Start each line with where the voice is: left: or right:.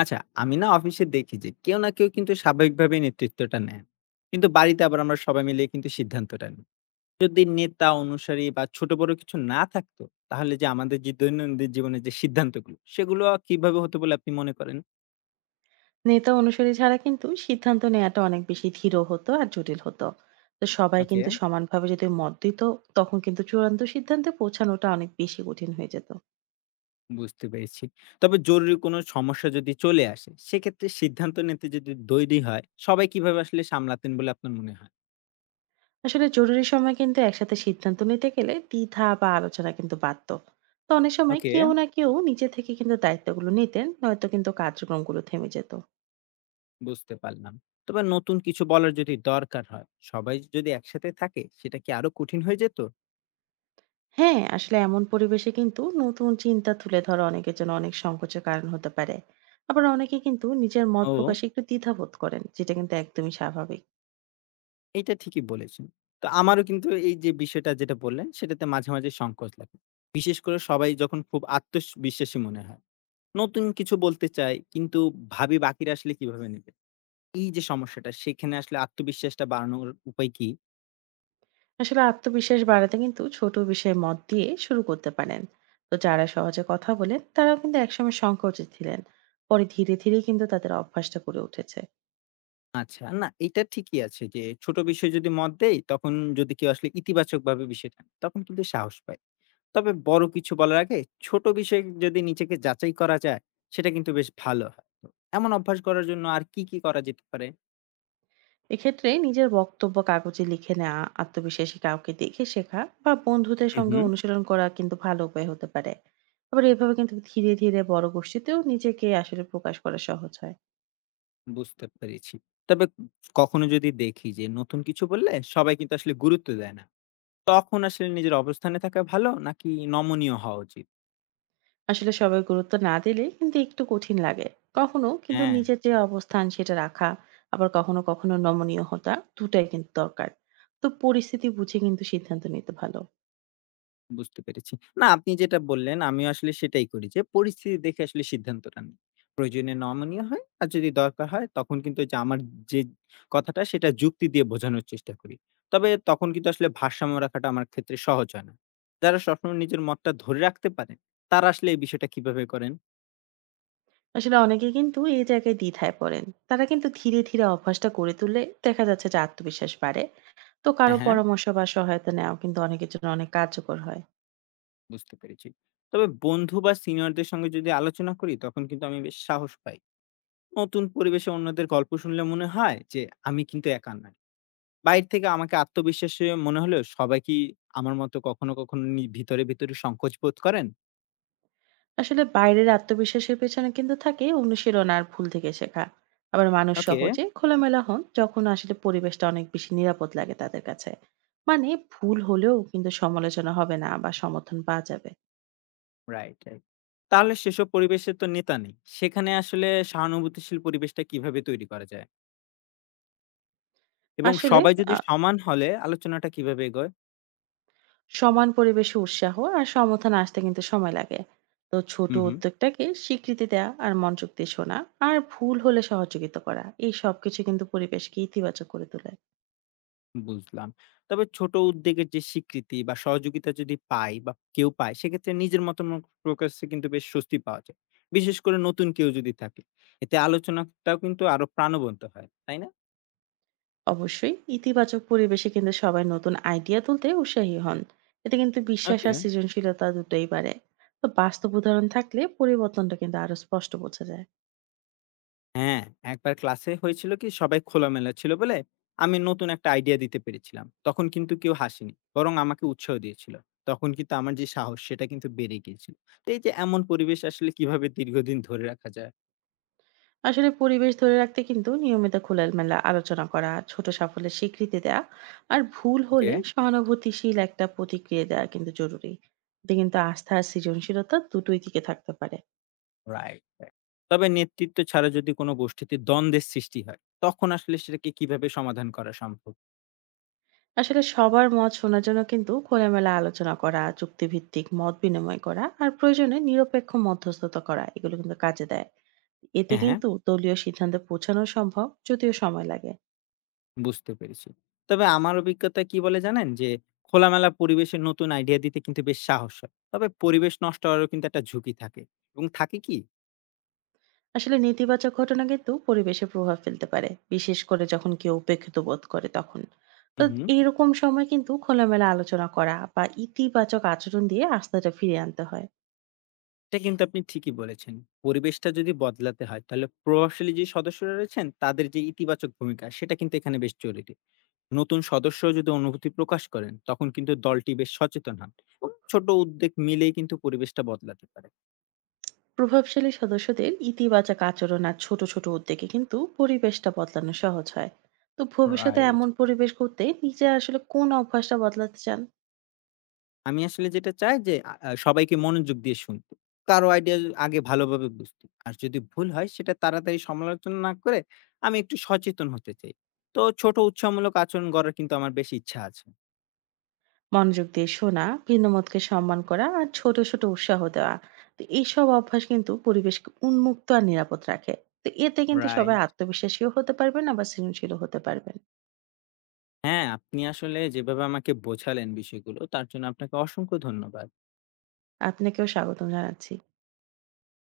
left: আচ্ছা, আমি না অফিসে দেখি যে কেউ না কেউ কিন্তু স্বাভাবিকভাবে নেতৃত্বটা নেন। কিন্তু বাড়িতে আবার আমরা সবাই মিলে কিন্তু সিদ্ধান্তটা নিই। যদি নেতা, অনুসারী বা ছোট বড় কিছু না থাকতো, তাহলে যে আমাদের যে দৈনন্দিন জীবনের যে সিদ্ধান্তগুলো, সেগুলো কিভাবে হতো বলে আপনি মনে করেন?
right: নেতা অনুসারী ছাড়া কিন্তু সিদ্ধান্ত নেওয়াটা অনেক বেশি ধীর হতো আর জটিল হতো। তো সবাই
left: ওকে,
right: কিন্তু সমানভাবে যদি মত দিত, তখন কিন্তু চূড়ান্ত সিদ্ধান্তে পৌঁছানোটা অনেক বেশি কঠিন হয়ে যেত।
left: বুঝতে পেরেছি। তবে জরুরি কোনো সমস্যা যদি চলে আসে, সেক্ষেত্রে সিদ্ধান্ত নিতে যদি দৈরী হয়, সবাই কিভাবে আসলে সামলাতেন বলে আপনার মনে হয়?
right: আসলে জরুরি সময় কিন্তু একসাথে সিদ্ধান্ত নিতে গেলে দ্বিধা বা আলোচনা কিন্তু বাড়তো। তো অনেক সময়
left: ওকে।
right: কেউ না কেউ নিজে থেকে কিন্তু দায়িত্বগুলো নিতেন, নয়তো কিন্তু কার্যক্রমগুলো থেমে যেত।
left: বুঝতে পারলাম। তবে নতুন কিছু বলার যদি দরকার হয়, সবাই যদি একসাথে থাকে সেটা কি আরো কঠিন হয়ে যেত?
right: হ্যাঁ, আসলে এমন পরিবেশে কিন্তু নতুন চিন্তা তুলে ধরা অনেকের জন্য অনেক সংকোচের কারণ হতে পারে। আবার অনেকে কিন্তু নিজের মত
left: ও,
right: প্রকাশে একটু দ্বিধাবোধ করেন, যেটা কিন্তু একদমই স্বাভাবিক।
left: এটা ঠিকই বলেছেন। তো আমারও কিন্তু এই যে বিষয়টা যেটা বললেন সেটাতে মাঝে, মাঝে সংকোচ লাগে। বিশেষ করে সবাই যখন খুব আত্মবিশ্বাসী মনে হয়। নতুন কিছু বলতে চাই, কিন্তু ভাবি বাকিরা আসলে কিভাবে নেবে? এই যে সমস্যাটা, সেখানে আসলে আত্মবিশ্বাসটা বাড়ানোর উপায় কি?
right: আসলে আত্মবিশ্বাস বাড়াতে কিন্তু ছোট বিষয়ে মত দিয়ে শুরু করতে পারেন। তো যারা সহজে কথা বলেন, তারাও কিন্তু একসময় সংকোচে ছিলেন। পরে ধীরে ধীরে কিন্তু তাদের অভ্যাসটা গড়ে উঠেছে।
left: আচ্ছা, না এটা ঠিকই আছে যে ছোট বিষয় যদি মত দেই, তখন যদি কেউ আসলে ইতিবাচকভাবে বিষয়টা নেয়, তখন কিন্তু সাহস পাই। তবে বড় কিছু বলার আগে ছোট বিষয়ে যদি নিজেকে যাচাই করা যায়, সেটা কিন্তু বেশ ভালো হয়। তো এমন অভ্যাস করার জন্য আর কি কি করা যেতে পারে?
right: এক্ষেত্রে নিজের বক্তব্য কাগজে লিখে নেওয়া, আত্মবিশ্বাসী কাউকে দেখে শেখা বা বন্ধুদের
left: হুম,
right: সঙ্গে
left: হুম।
right: অনুশীলন করা কিন্তু ভালো উপায় হতে পারে। আবার এভাবে কিন্তু ধীরে ধীরে বড় গোষ্ঠীতেও নিজেকে আসলে প্রকাশ করা সহজ হয়।
left: বুঝতে পেরেছি। তবে কখনো যদি দেখি যে নতুন কিছু বললে সবাই কিন্তু আসলে গুরুত্ব দেয় না, তখন আসলে নিজের অবস্থানে থাকা ভালো নাকি নমনীয় হওয়া উচিত?
right: আসলে সবাই গুরুত্ব না দিলে কিন্তু একটু কঠিন লাগে। কখনো কিন্তু
left: হ্যাঁ।
right: নিজের যে অবস্থান সেটা রাখা, আবার কখনো কখনো নমনীয় হতা দুটাই কিন্তু দরকার। তো পরিস্থিতি বুঝে কিন্তু সিদ্ধান্ত নিতে ভালো।
left: বুঝতে পেরেছি। না, আপনি যেটা বললেন আমিও আসলে সেটাই করি, যে পরিস্থিতি দেখে আসলে সিদ্ধান্তটা নিই। প্রয়োজনে নমনীয় হয়, আর যদি দরকার হয় তখন কিন্তু ওইযে আমার যে কথাটা সেটা যুক্তি দিয়ে বোঝানোর চেষ্টা করি। তবে তখন কিন্তু আসলে ভারসাম্য রাখাটা আমার ক্ষেত্রে সহজ হয় না। যারা সবসময় নিজের মতটা ধরে রাখতে পারেন, তারা আসলে এই বিষয়টা কিভাবে করেন?
right: আসলে অনেকে কিন্তু এই জায়গায় দ্বিধায় পড়েন। তারা কিন্তু ধীরে ধীরে অভ্যাসটা করে তুললে দেখা যাচ্ছে যে আত্মবিশ্বাস বাড়ে। তো কারো
left: হ্যাঁ, হ্যাঁ,
right: পরামর্শ বা সহায়তা নেওয়া কিন্তু অনেকের জন্য অনেক কার্যকর হয়।
left: বুঝতে পেরেছি। তবে বন্ধু বা সিনিয়রদের সঙ্গে যদি আলোচনা করি, তখন কিন্তু আমি বেশ সাহস পাই। নতুন পরিবেশে অন্যদের গল্প শুনলে মনে হয় যে আমি কিন্তু একা নয়। বাইরে থেকে আমাকে আত্মবিশ্বাসী মনে হলেও সবাই কি আমার মতো কখনো, কখনো নি ভিতরে, ভিতরে সংকোচ বোধ করেন?
right: আসলে বাইরের আত্মবিশ্বাসের পেছনে কিন্তু থাকে অনুশীলন আর ভুল থেকে শেখা। আবার মানুষ
left: ওকে,
right: সহজে খোলামেলা হন যখন আসলে পরিবেশটা অনেক বেশি নিরাপদ লাগে তাদের কাছে। মানে, ভুল হলেও কিন্তু সমালোচনা হবে না বা সমর্থন পাওয়া যাবে।
left: Right, right. তাহলে সেসব পরিবেশে তো নেতা নেই। সেখানে আসলে সহানুভূতিশীল পরিবেশটা কিভাবে তৈরি করা যায়? এবং
right: আসলে
left: সবাই
right: আহ,
left: যদি সমান হলে আলোচনাটা কিভাবে এগোয়?
right: সমান পরিবেশে উৎসাহ আর সমর্থন আসতে কিন্তু সময় লাগে। তো ছোট
left: হুম, হুম,
right: উদ্যোগটাকে স্বীকৃতি দেওয়া আর মনোযোগ দিয়ে শোনা আর ভুল হলে সহযোগিতা করা এই সবকিছু কিন্তু পরিবেশকে ইতিবাচক করে তোলে।
left: বুঝলাম। তবে ছোট উদ্যোগের যে স্বীকৃতি বা সহযোগিতা যদি পাই বা কেউ পায়, সেক্ষেত্রে নিজের মত ম প্রকাশে কিন্তু বেশ স্বস্তি পাওয়া যায়। বিশেষ করে নতুন কেউ যদি থাকে। এতে আলোচনাটাও কিন্তু আরো প্রাণবন্ত হয়। তাই না?
right: অবশ্যই ইতিবাচক পরিবেশে কিন্তু সবাই নতুন আইডিয়া তুলতে উৎসাহী হন। এতে কিন্তু বিশ্বাস
left: ওকে।
right: আর সৃজনশীলতা দুটোই বাড়ে। তো বাস্তব উদাহরণ থাকলে পরিবর্তনটা কিন্তু আরো স্পষ্ট বোঝা যায়।
left: হ্যাঁ, একবার ক্লাসে হয়েছিল কি সবাই খোলামেলা ছিল বলে আমি নতুন একটা আইডিয়া দিতে পেরেছিলাম। তখন কিন্তু কেউ হাসেনি। বরং আমাকে উৎসাহ দিয়েছিল। তখন কিন্তু আমার যে সাহস সেটা কিন্তু বেড়ে গিয়েছিল। তো এই যে এমন পরিবেশ আসলে কিভাবে দীর্ঘদিন ধরে রাখা যায়?
right: আসলে পরিবেশ ধরে রাখতে কিন্তু নিয়মিত খোলামেলা আলোচনা করা, ছোট সাফল্যের স্বীকৃতি দেওয়া আর ভুল
left: ওকে,
right: হলে সহানুভূতিশীল একটা প্রতিক্রিয়া দেওয়া কিন্তু জরুরি। এতে কিন্তু আস্থা আর সৃজনশীলতা দুটোই দিকে থাকতে পারে।
left: Right, right. তবে নেতৃত্ব ছাড়া যদি কোনো গোষ্ঠীতে দ্বন্দ্বের সৃষ্টি হয়, তখন আসলে সেটাকে কিভাবে সমাধান করা সম্ভব?
right: আসলে সবার মত শোনার জন্য কিন্তু খোলামেলা আলোচনা করা, চুক্তিভিত্তিক মত বিনিময় করা আর প্রয়োজনে নিরপেক্ষ মধ্যস্থতা করা, এগুলো কিন্তু কাজে দেয়। এতে
left: হ্যাঁ, হ্যাঁ।
right: কিন্তু দলীয় সিদ্ধান্তে পৌঁছানো সম্ভব, যদিও সময় লাগে।
left: বুঝতে পেরেছি। তবে আমার অভিজ্ঞতা কি বলে জানেন? যে খোলামেলা পরিবেশে নতুন আইডিয়া দিতে কিন্তু বেশ সাহস হয়। তবে পরিবেশ নষ্ট হওয়ারও কিন্তু একটা ঝুঁকি থাকে এবং থাকে কি?
right: আসলে নেতিবাচক ঘটনা কিন্তু পরিবেশে প্রভাব ফেলতে পারে, বিশেষ করে যখন কেউ উপেক্ষিত বোধ করে তখন। তো
left: হু, হু।
right: এইরকম সময় কিন্তু খোলামেলা আলোচনা করা বা ইতিবাচক আচরণ দিয়ে আস্থাটা ফিরিয়ে আনতে হয়।
left: এটা কিন্তু আপনি ঠিকই বলেছেন। পরিবেশটা যদি বদলাতে হয়, তাহলে প্রভাবশালী যে সদস্যরা রয়েছেন তাদের যে ইতিবাচক ভূমিকা সেটা কিন্তু এখানে বেশ জরুরি। নতুন সদস্য যদি অনুভূতি প্রকাশ করেন, তখন কিন্তু দলটি বেশ সচেতন হন এবং ছোট উদ্যোগ মিলেই কিন্তু পরিবেশটা বদলাতে পারে।
right: প্রভাবশালী সদস্যদের ইতিবাচক আচরণ আর ছোট ছোট উদ্যোগে কিন্তু পরিবেশটা বদলানো সহজ হয়। তো ভবিষ্যতে
left: রাইট।
right: এমন পরিবেশ করতে নিজে আসলে কোন অভ্যাসটা বদলাতে চান?
left: আমি আসলে যেটা চাই যে আ আ সবাইকে মনোযোগ দিয়ে শুনতে। কারো আইডিয়া আগে ভালোভাবে বুঝতে। আর যদি ভুল হয় সেটা তাড়াতাড়ি সমালোচনা না করে আমি একটু সচেতন হতে চাই। তো ছোট উৎসাহমূলক আচরণ গড়ার কিন্তু আমার বেশি ইচ্ছা আছে।
right: মনোযোগ দিয়ে শোনা, ভিন্নমতকে সম্মান করা আর ছোট ছোট উৎসাহ দেওয়া, তো এইসব অভ্যাস কিন্তু পরিবেশকে উন্মুক্ত আর নিরাপদ রাখে। তো এতে কিন্তু সবাই
left: রাইট।
right: আত্মবিশ্বাসীও হতে পারবেন, আবার সৃজনশীলও হতে পারবেন।
left: হ্যাঁ, আপনি আসলে যেভাবে আমাকে বোঝালেন বিষয়গুলো, তার জন্য আপনাকে অসংখ্য ধন্যবাদ।
right: আপনাকেও স্বাগতম জানাচ্ছি।